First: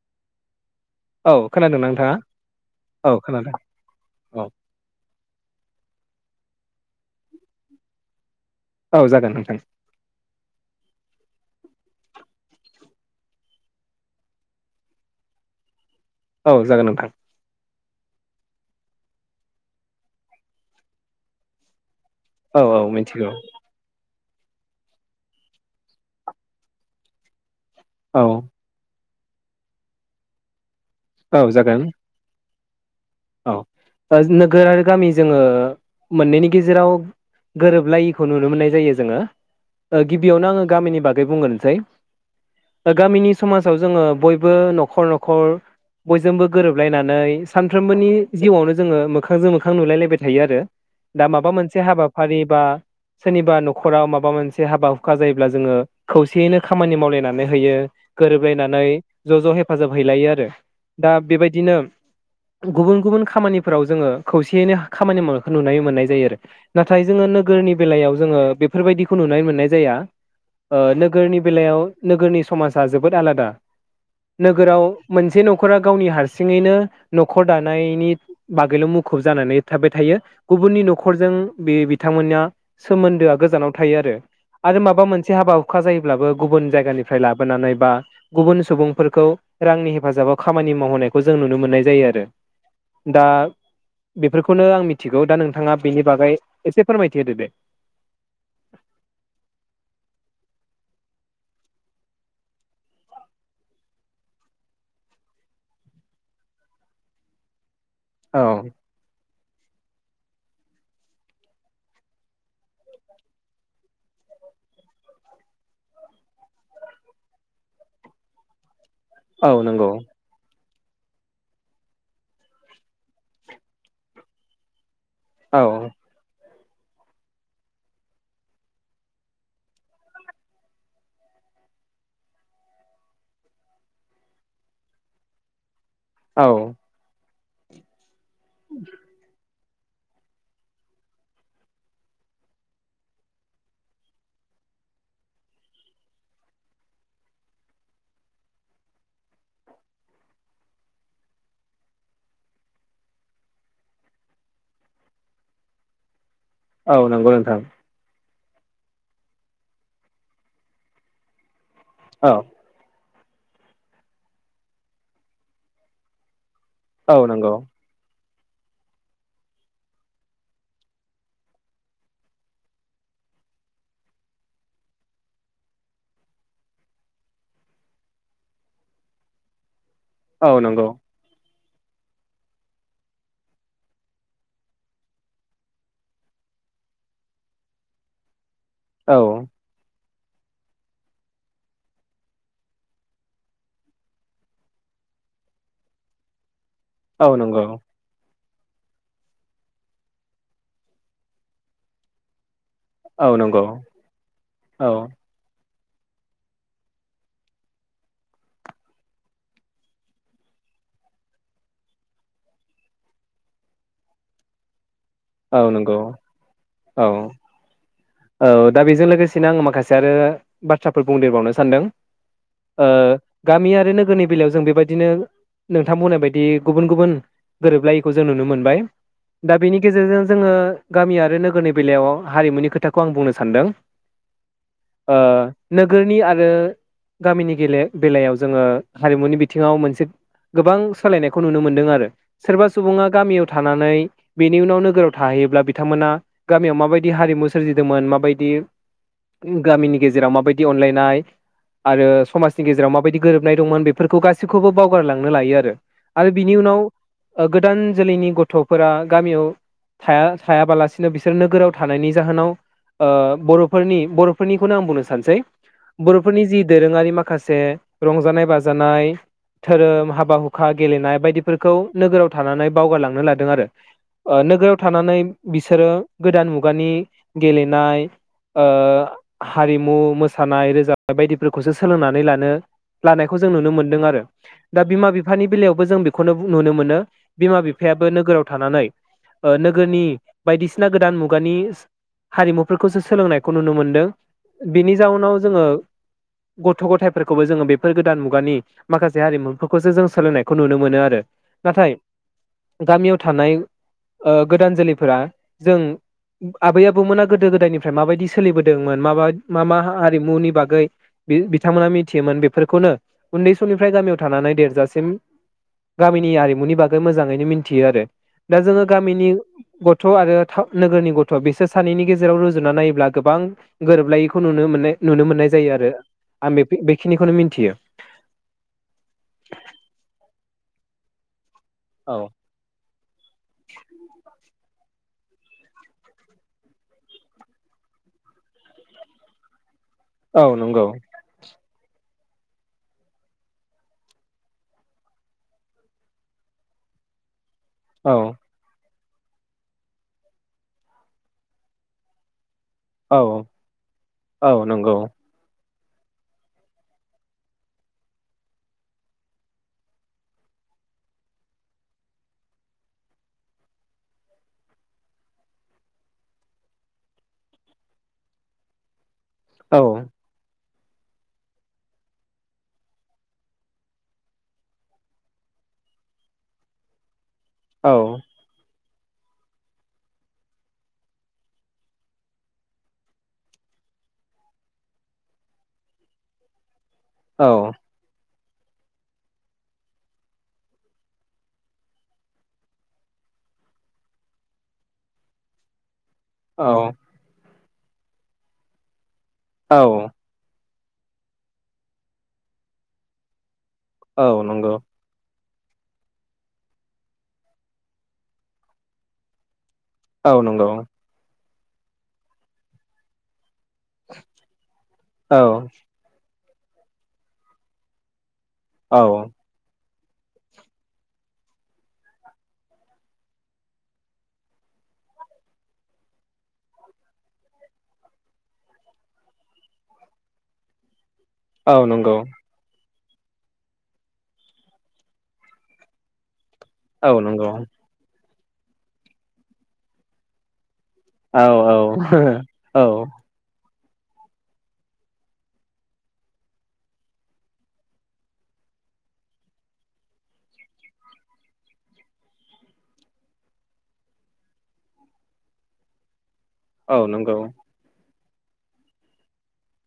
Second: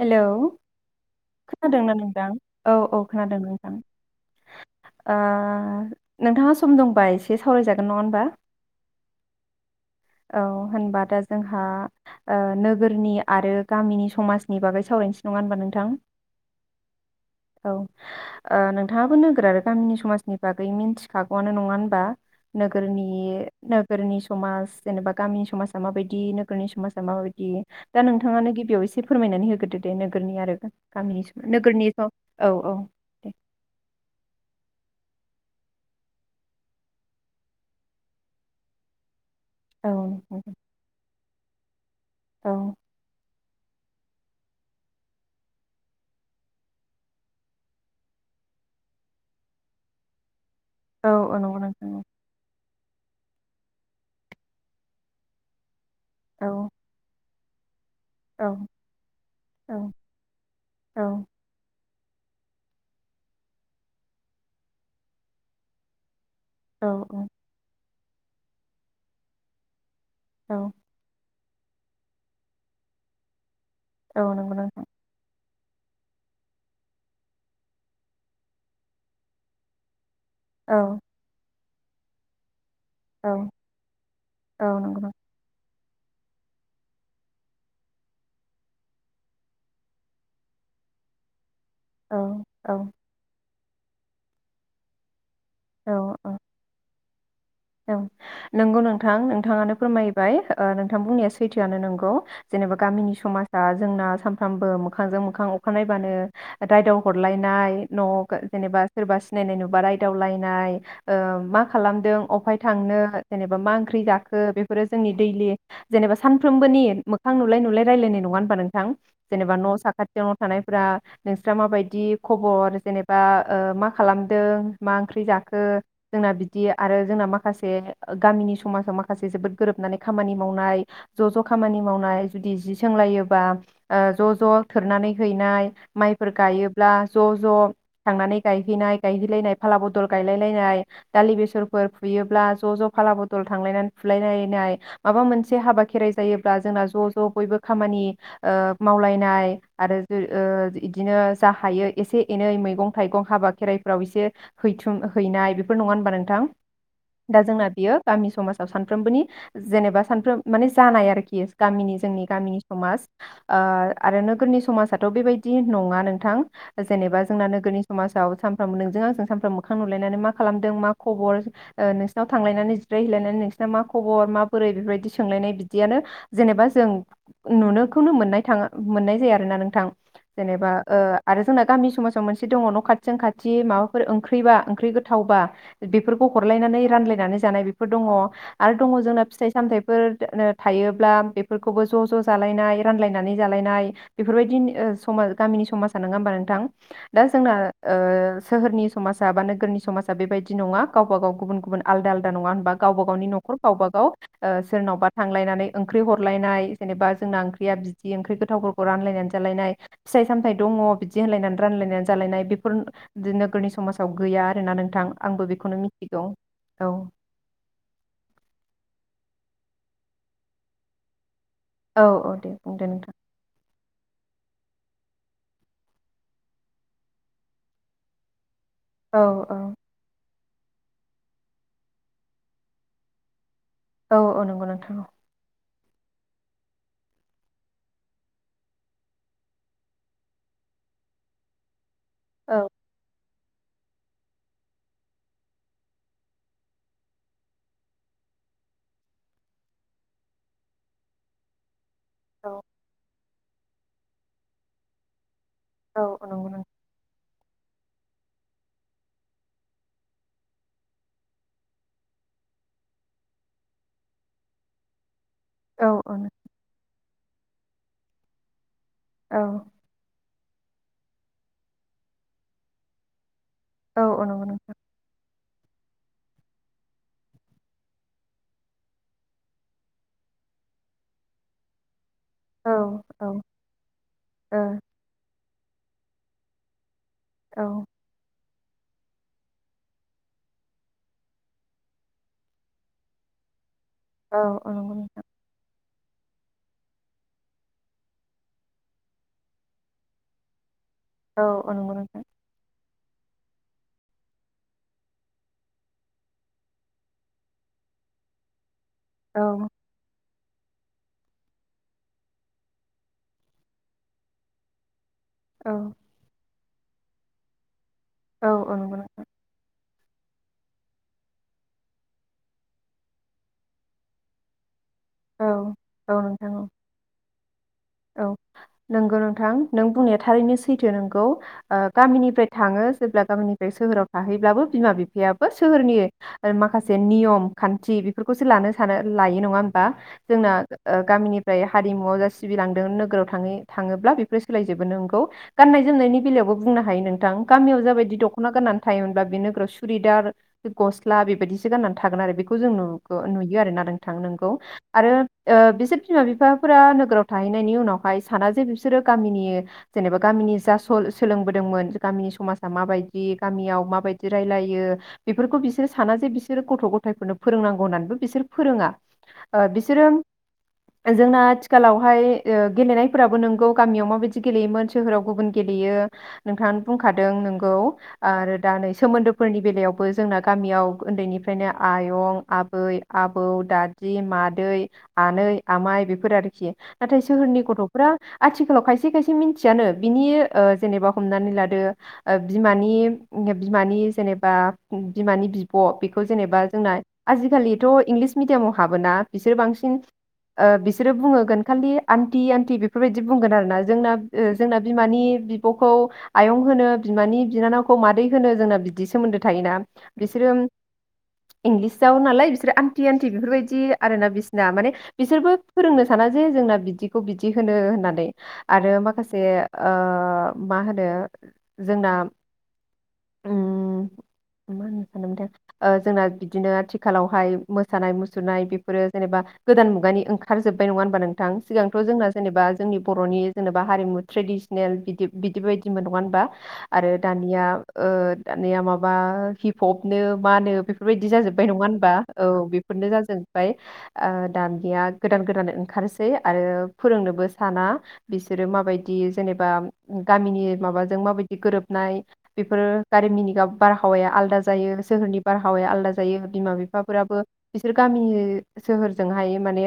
Hello औ खोनादों खोनादोंना नोंथाङा नोंथां औ औ खोनादों नोंथां औ ओ। नोंथाङा सम दंबा एसे सावरायजागोन नङा होनबा। औ जागोन नोंथां औ होनबा दा जोंहा ओ नोगोरनि आरो गामिनि समाज नि बागै सावरायनोसै नङा होमबा नोंथां। औ जागोन नोंथां। औ ओ नोंथाङाबो नोगोर आरो गामिनि समाजनि बागै मिथिखागौआनो नङा होनबा। औ औ नगोरनि मिथिगौ नोगोरनि समाज जेनेबा गामिनि समाजा माबायदि नोगोरनि समाजा माबायदि दा औ नोंथाङानो गिबियाव एसे फोरमायनानै होग्रोदो दे नोगोरनि आरो औ जागोन नोगोरनिखौ औ औ। औ नोगोर आरो गामि जोङो मोननैनि गेजेराव गोरोबलायैखौ नुनो मोननाय जायो जोङो। औ ओ गिबियावनो नोंथां, आङो गामिनि बागै बुंगोरनोसै औ गामिनि समाजाव जोङो बयबो न'खर न'खर बयजोंबो गोरोबलायनानै सानफ्रोमबोनि जिउआवनो जोङो मोखांजों मोखां नुलायलायबाय थायो आरो। औ दा औ माबा नंगौ मोनसे नोंथां हाबाफारि बा सोरनिबा न'खराव माबा मोनसे हाबा हुखा जायोब्ला जोङो औ खौसेयैनो खामानि मावलायनानै नो होयो। औ गोरोबलायनानै ज'- ज' औ हेफाजाब हैलायो आरो दा बेबायदिनो गुबुन गुबुन खामानिफोराव जोङो खौसेयैनो खामानि मावनायखौ नुनो मोननाय जायो आरो। औ नाथाय जोङो नोगोरनि बेलायाव जोङो बेफोरबायदिखौ नुनो मोननाय जाया। औ ओ नोगोरनि बेलायाव नोगोरनि समाजा जोबोद आलादा। औ नंगौ नोगोराव नोंथां मोनसे नख न'खरा गावनि हारसिङैनो न'खर दानायनि बागैल' मुखुब जानानै थाबाय थायो। गुबुननि औ नखरजों बे बिथांमोना औ सोमोन्दोआ गोजानाव थायो आरो, औ आरो नंगौ माबा नोंथां मोनसे हाबा हु अखा जायोब्लाबो गुबुन जायगानिफ्राय लाबोनानै बा गुबुन सुबुंफोरखौ रांनि हेफाजाबाव खामानि मावहोनायखौ जों नुनो मोननाय जायो आरो औ दा बेफोरखौनो आं मिथिगौ दा नोंथा थाङा औ बेनि औ बागै एसे फोरमाय थि होदों दे। औ नोंगौ नोंथां नोंथाङानो फोरमायबाय ओ‌ नोंथां बुंनाया सैथोआनो नोंगौ जेनेबा गामिनि समाजा जोंना सानफ्रामबो मोखांजों मोखां अखा नायबानो रायदाव हरलायनाय न'आव गा औ जेनेबा सोरबा सिनायनाय नु बा रायदावलायनाय ओ मा खालामदों? अबहाय थांनो जेनेबा मा ओंख्रि जाखो बेफोरो जोंनि दैलि जेनेबा सानफ्रोमबोनि मोखां नुलाय नुलाय रायजलायनाय नङा होनबा नों थां? औ जेनेबा न' नंगौ साखाथियाव थानाय [unintelligible] नोंस्रा माबायदि खबर जेनेबा ओ मा खालामदों मा ओंख्रि जाखो? औ जोंना बि दि आरो जोंना माखासे गामिनि समाजाव माखासे जोबोद गोरोबनानै खामानि मावनाय ज ज खामानि मावनाय जुदि जि सोंलायोबा ज ज थोरनानै हैनाय माइफोर औ गायोब्ला ज ज थांनानै गायहैनाय गायहैलायनाय फाला बदल गायलायलायनाय । दालि बेसर फोर फुयोब्ला ज ज फाला बथल थांलायनानै फुलायलायनाय । माबा मोनसे हाबा खेराइ जायोब्ला जोंना ज ज बयबो खामानि ओ मावलायनाय आरो ओ इदिनो जा हायो एसे एनै मैगं थाइगं हाबा खेराइफ्राव एसे हैथुम हैनाय बेफोर नंङा होनबा नोंथां? औ नंगौ दा नोंथां जोंना बियो गामि समाजाव सानफ्रोमबोनि जेनेबा सानफ्रोम माने जानाय आरोखि गामिनि जोंनि औ गामिनि समाज। ओ आरो नोगोरनि समाजाथ‌‌' बेबायदि नंङा नोंथां औ जेनेबा जोंना नंगौ नोगोरनि समाजाव सानफ्रोमबो नोंजों आंजों सानफ्रोमबो मोखां नुलायनानै मा खालामदों, मा खबर? ओ नोंसिनाव थांलायनानै जिरायहैलायनानै नोंसिनाव मा खबर माबोरै बेफोरबायदि सोंलायनाय बिदियानो जेनेबा जों नुनोखौनो मोननाय थाङा मोननाय जाया आरो ना नोंथां। औ जेनेबा नंगौ ओ आरो जोंना गामि समाजाव मोनसे दङ न' खाथिजों खाथि माबाफोर ओंख्रिबा ओंख्रि गोथावबा बेफोर फोरखौ हरलायनानै रानलायनानै जानाय बेफोर दङ। आरो दङ औ जोंना फिथाइ-सामथाइफोर थायोब्ला बेफोरखौबो ज' ज' जालायनाय रानलायनानै जालायनाय बेफोरबायदि ओ समाज गामिनि समाजा नोङा होमबा नोंथां? दा औ जोंना नंगौ ओ सोहोरनि समाजा बा नोगोरनि समाजा बेबायदि नङा। गावबा गाव गुबुन गुबुन आलदा आलदा नङा होनबा गावबा गावनि औ न'खर नंगौ गावबा गाव ओ औ सोरनावबा थांलायनानै ओंख्रि हरलायनाय जेनेबा जोंना ओंख्रिया बिदि ओंख्रि गोथावफोरखौ रानलायनानै जालायनाय फिथाइ-सामथाइ दङ बिदि होनलायनानै रानलायनानै जालायनाय बेफोर बिदि नोगोरनि समाजाव गैया आरोना नोंथां। आंबो औ बेखौनो मि नंगौ थिगौ औ औ दा बेजों लोगोसेनो आङो माखासे आरो बाथ्राफोर बुंदेरबावनो सानदों औ औ दे बुंदो ओ नोंथां गामियारि नोगोरनि बेलायाव जों बेबायदिनो नोंथां बुंनाय बायदि गुबुन गुबुन गोरोबलायैखौ जों नुनो मोनो। बाय औ दा औ बेनि गेजेरजों जोङो गामि आरो नोगोरनि बेलायाव हारिमुनि खोथा खौ आं बुंनो सानदों। औ औ नंगौ नोंथां औ ओ नोगोरनि आरो गामिनि बे-बेलायाव जोङो हारिमुनि बिथिङाव मोनसे गोबां सोलायनायखौ नुनो मोनदों आरो औ सोरबा सुबुङा गामियाव थानानै बेनि उनाव नोगोराव थाहैयोब्ला बिथांमोना गामियाव माबायदि हारिमु सोरजिदोंमोन माबायदि गामिनि गेजेराव माबायदि अनलायनाय आरो औ समाजनि गेजेराव माबायदि गोरोबनाय दंमोन बेफोरखौ गासैखौबो बावगारलांनो लायो आरो औ औ आरो नंगौ बिनि नोंथां उनाव ओ गोदान जोलैनि गथ'फोरा गामियाव थाया थायाबालासिनो बिसोर नोगोराव थानायनि जाहोनाव ओ बर'फोरनि बर'फोरनिखौनो आं बुंनो सानसै औ बर'फोरनि जि दोरोङारि मा माखासे रंजानाय बाजा जानाय औ धोरोम हाबा हु खा गेलेनाय बायदिफोरखौ नोगोराव थानानै बावगारलांनो लादों आरो औ औ ओ नंगौ नोंथां नोगोराव थानानै बिसोरो गोदान मुगानि गेलेनाय ओ हारिमु मोसानाय रोजाबानाय बायदिफोरखौसो सोलोंनानै लानो औ औ लानायखौ जों नुनो मोनदों आरो दा बिमा बिफानि। बेलायावबो जों बेखौनो नुनो मोनो। बिमा ओ बिफायाबो नोगोराव। थानानै नोगोरनि बायदिसिना गोदान मुगानि। हारिमुफोरखौसो सोलोंनायखौ नुनो मोन दों औ औ बिनि नंगौ नोंथां जाउनाव जोङो गथ' गथायफोरखौबो जोङो बेफोर गोदान मुगानि माखासे हारिमुफोरखौसो जों सोलोंनायखौ नुनो मोनो। आरो औ औ नाथाय नंगौ नोंथां। गामियाव थानाय ओ गोदान जोलैफोरा जों आबै आबौमोना गोदो गोदायनिफ्राय माबायदि सोलिबोदों मोन औ माबा-मा मा हारिमुनि बागै बिथांमोना मिथियोमोन बेफोरखौनो उन्दै समनिफ्राय गामियाव थानानै देरजासिम औ गामिनि आरि मुनि बागै मोजांङैनो मिन्थियो आरो। औ दा औ जोङो नंगौ नोंथां गामिनि गथ' आरो थाउ नोगोरनि ग थ' बिसोर सानैनि गेजेराव रुजुना नायोब्ला गोबां गोरोबलायैखौ नुनो माने नुनो मोननाय औ जायो आरो औ आं नोंथां बे औ बेखिनिखौनो मिन थियो। औ नंगौ नोंथां नों बुंनाया थारैनो सैथो नोंगौ। ओ औ गामिनिफ्राय थाङो जेब्ला गामिनिफ्राय सोहोराव थाहैब्लाबो बिमा बिफा बिफायाबो सोहोरनि माखासे नियम खान्थि बेफोरखौसो लानो सानो लायो नङा होनबा औ जोंना नंगौ गामिनिफ्राय हारिमुआव सिबिलांदों नोगोराव थाङै थाङोब्ला बेफोर सोलायजोबो नोंगौ गाननाय जोमनायनि बेलायावबो बुंनो हायो नोंथां। गामियाव औ जाबायदि दख'ना गाननानै थायोमोनबा बे नोगोराव सुरिदार गसला बेबायदिसो गाननानै थागोन आरो बे खौ जों औ नुगौ नुयो आरोना नोंथां । नोंगौ औ नंगौ आरो ओ बि सोर बिमा बिफाफोरा नोगोराव थाहैनायनि उनावहाय साना जे बिसोरो गामिनि जेनेबा गामिनि जा स सोलोंबोदोंमोन गामिनि समाजा माबायदि गामियाव माबायदि रायलायो बेफोरखौ बिसोर साना जे बिसोरो गथ' गथायफोरनो फोरोंनांगौ होननानैबो बिसोर फोरोङा। ओ औ बिसोरो जोंना आथिखालाव ओमफ्राय ओ गेलेनायफोराबो नोंगौ गामियाव माबायदि गेलेयोमोन सोहोराव गुबुन गेलेयो नोंथाङानो बुंखादों नोंगौ औ आरो दा नै सोमोन्दोफोरनि बेलायावबो जोंना गामियाव उन्दैनिफ्रायनो आयं आबै आबौ दादि मादै आनै आमाइ बेफोर आरोखि। नाथाय औ सोहोरनि गथ'फ्रा आथिखालाव खायसे खायसे मिनथियानो बिनि ओ जेनेबा हमनानै लादो ओ बिमानि बिमानि जेनेबा बिमानि बिब' बेखौ खौ जेनेबा औ जोंना आजिखालि थ' इंलिस मिडियामाव हाबोना बिसोर बांसिन ओ बिसोरो बुंहोगोन। खालि आन्टि आन्टि बेफोरबायदि बुंगोन आरो ना? औ जोंनाब ओ नंगौ जोंना बिमानि बिब बिब'खौ आयं होनो बिमानि बिनानावखौ मादै होनो जोंना बिदि सोमोन्दो थायोना? औ बिसोरो नंगौ। इंलिसाव नालाय बिसोर आन्टि आन्टि बेफोरबायद दि आरो ना बिसिना माने औ बिसोरबो फोरोंनो साना। जे जोंना बिदिखौ बिदि होनो होननानै। आरो औ माखासे ओ मा होनो जोंना उम मा होननो सानदोंमोनथाय जोंना बिदिनो आथिखालावहाय मोसानाय मुसुरनाय बेफोरो जेनेबा गोदान मुगानि ओंखारजोबबाय नङा होन बा नोंथां औ सिगांथ नंगौ जोंना जेनेबा जोंनि बर'नि जेनेबा हारिमु ट्रेडिसनेल बिदि बिदि बायदिमोन नङा होनबा? औ आरो नंगौ दानिया ओ दानिया माबा हि पप नो मा नो बेफ बेफोरबायदि औ जाजोब्बाय औ नङा होनबा औ बेफोरनो जाजोबबाय। ओ दानिया गोदान गोदान ओं ओंखारसै आरो फोरोंनोबो साना बिसोरो माबायदि जेनेबा गामिनि माबाजों माबायदि गोरोबनाय बेफोरो गामिनि बारहावाया आलदा जायो सोहोरनि बारहावाया आलादा जायो बिमा औ नंगौ बिफाफोराबो बिसोर गामिनि नि सोहोरजोंहाय माने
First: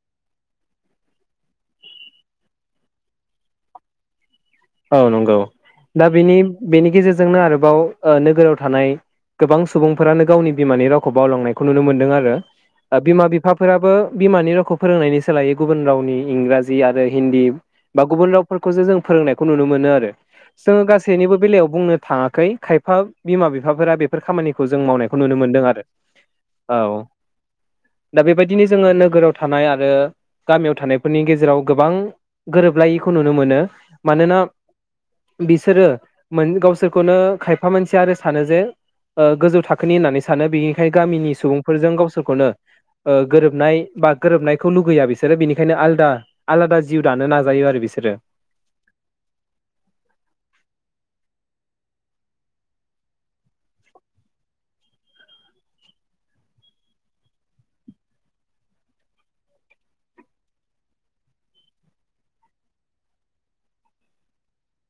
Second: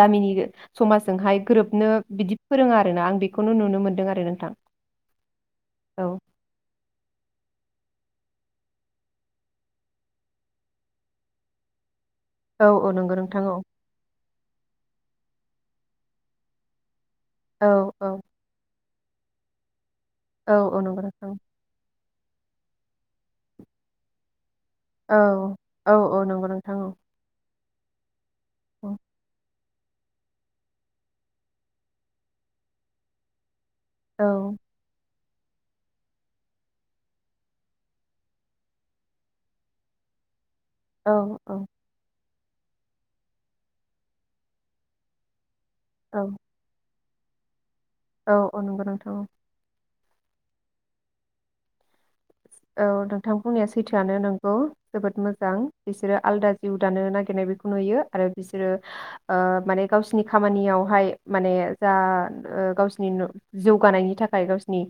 गामिनि समाजजोंहाय गोरोबनो बिदि फोरोङो आरोना आं बेखौनो नुनो मोनदों आरो नोंथां। औ नंगौ औ दा बेनि बेनि गेजेरजोंनो आरोबाव ओ‌ नोगोराव थानाय गोबां सुबुंफोरानो गावनि बिमानि रावखौ बावलांनायखौ नुनो मोनदों आर रो औ औ ओ नंगौ बिमा नोंथां औ बिफाफोराबो बिमानि रावखौ फोरोंनायनि सोलायै गुबुन रावनि इंराजि आरो हिन्दी औ बा औ गुबुन रावफोरखौसो जों फोरोंनायब खौ नुनो मोनो आरो औ औ जोङो नंगौ नोंथां गासैनिबो बेलायाव बुंनो थाङाखै खायफा बिमा बिफाफोरा बेफोर खामानिख खौ जों औ मावनायखौ नुनो मोनदों आरो औ औ नंगौ नोंथां औ दा बेबायदिनो जोङो नोगोराव थानाय आर आरो गामियाव थानायफोरनि गेजेराव गोबां गोरोबलायिखौ नुनो मोनो । औ मानोना बिसोरो मोन गावसोरखौनो खायफा मानसिया आरो सानो जे ओ गोजौ थाखोनि होननानै सानो । बिनिखाय गामिनि औ सुबुंफोरजों गावसोरखौनो ओ गोरोबनाय बा गोरोबनायखौ लुगैया बिसोरो बिनिखाय [unintelligible] आलदा औ आलादा जिउ दानो नाजायो आरो बिसोर औ औ नंगौ नोंथां औ । औ नोंथां बुंनाया सैथोआनो नंगौ जोबोद मोजां बिसोरो आलदा जिउ दानो नागिरनाय बेखौ नुयो आरो बिसोरो ओ माने गावसिनि खामानियावहाय माने जा गावसिनि जौगानायनि थाखाय गावसिनि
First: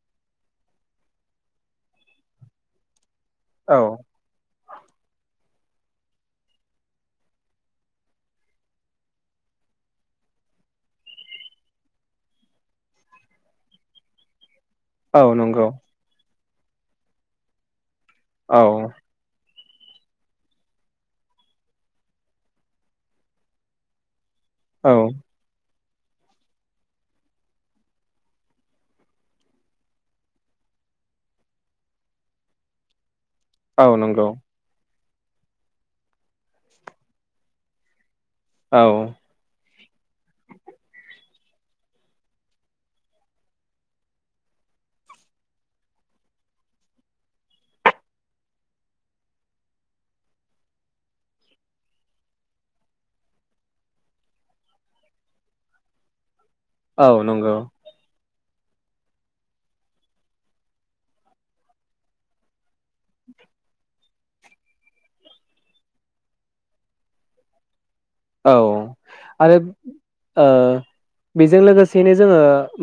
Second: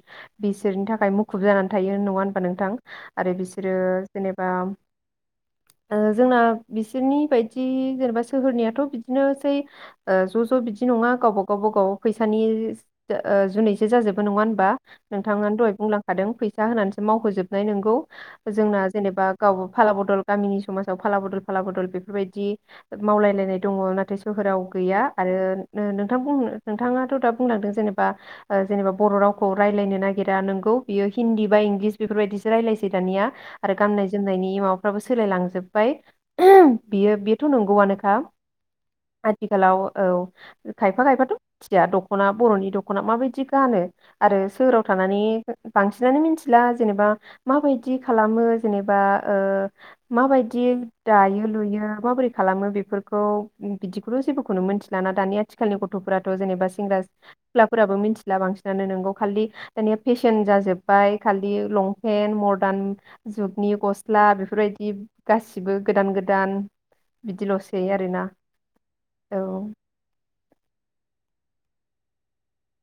बिसोरनि थाखाय मुखुब जानानै थायो नङा [unintelligible] नोंथां । आरो बिसोरो जेनेबा जोंना बिसोरनि बायदि जेनेबा सोहोरनियाथ बिदिनोसै ज ज बिदि नङा गावबा गावबागाव फैसानि जुनैसो जाजोबो नङा होनबा? औ नोंथाङानो नंगौ दहाय बुंलांखादों फैसा [unintelligible] मावहोजोबनाय नोंगौ औ जोंना जेनेबा गाव फाला बदल गामिनि समाजाव फाला बदल फाला बदल बेफोरबायदि मावलायलायनाय दङ नाथाय सोहोराव औ गैया आरो नोंथां नोंथाङाथ दा बुंलांदों जेनेबा जेनेबा बर रावखौ रायजलायनो नागिरा नोंगौ बियो हिन्दी बा इंलिस बेफोरबायदिसो रायलायसै दानिया । आरो औ गाननाय नंगौ जोमनायनि [unintelligible] [unintelligible] फोराबो सोलायलांजोबबाय बियो बेथ नंगौआनोखा । औ आथिखालाव औ खायफा खायफाथ। [unintelligible] दखना बर'नि दखना माबायदि गानो आरो सोहोराव थानानै बांसिनानो मिथिला । जेनेबा माबायदि खालामो जेनेबा ओ माबायदि दायो लुयो माबोरै खालामो बेफोरखौ बिदिखौथ जेबोखौनो मोनथि लाना दानि आथिालनि गथफोरा जेनेबा सेंग्रा औ नंगौ सिख्लाफोराबो मिथि [unintelligible] [unintelligible] बांसिन नंगौ खालि दानिया फेसन जोजोबबाय [unintelligible] [unintelligible] लंपेन्ट मदार्न जुगनि गस्ला बेफोरबादि गासिबो गोदान गोदान बिदिलसै । औ आरो ओ । बेजों लोगोसेयैनो जोङो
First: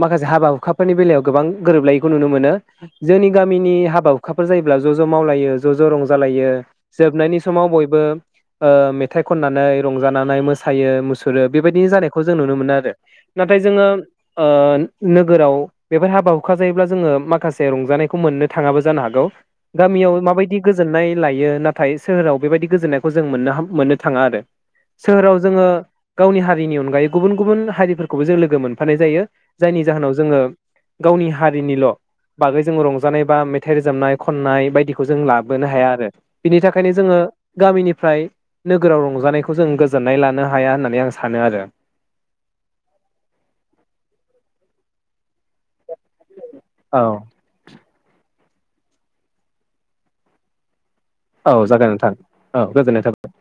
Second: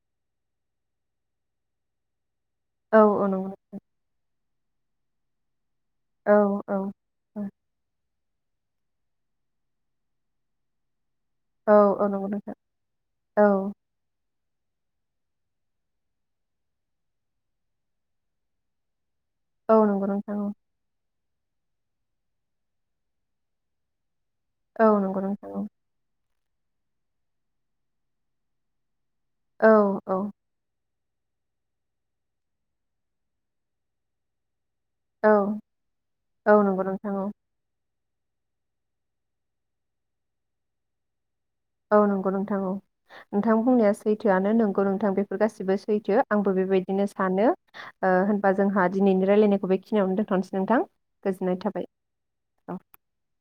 माखासे हाबा हुखाफोरनि बेलायाव गोबां गोरोबलायैखौ नुनो मोनो औ । औ जोंनि नंगौ नोंथां। गामिनि हाबा हुखा [unintelligible] फोर जायोब्ला ज ज मावलायो ज ज औ रंजालायो औ जोबनायनि औ समाव बयबो ओ मेथाइ खननानै रंजानानै [unintelligible] मोसायो [unintelligible] फोरो औ बेबायदि औ जानायखौ नंगौ जों नुनो नोंथां मोनो आरो औ नाथाय जोङो ओ नोगोराव बेफोर हाबा हुखा जायोब्ला जोङो माखासे रंजानायखौ मोननो थाङाबो जानो हागौ। औ नंगौ गामियाव नोंथां औ माबायदि गोजोननाय लायो नाथाय सोहोराव बेबायदि गोजोननायखौ जों मोननो हाम मोननो थाङा आरो। औ नंगौ सोहोराव नोंथां जोङो औ। गावनि हारिनि अनगायै गुबुन गुबुन हारिफोरखौबो जों लोगो मोनफानाय जायो। जायनि जाहोनाव औ औ जोङो गावनि हारिनिल' बागै जों रंजानाय बा मेथाइ रोजाबनाय खननाय बायदि बिखौ जों औ लाबोनो हाया आरो बिनि औ नंगौ थाखायनो नोंथां जोङो औ गानमनि फ्राय नोगोराव रंजानायखौ जों गो जोननाय लानो हाया होननानै आं स औ नंगौ नोंथां औ नोंथां बुंनाया सैथोआनो नों गौ नोंथां बे फोर गासिबो सैथो आंबो औ बेबायदिनो सानो। ओ होनबा जोंहा दिनैनि रायल्लायनायखौ बेखिनियावनो दोनथ'नोसै नोंथां औ गोजोननाय थाबाय जागोन नोंथां औ गोजोननाय थाबाय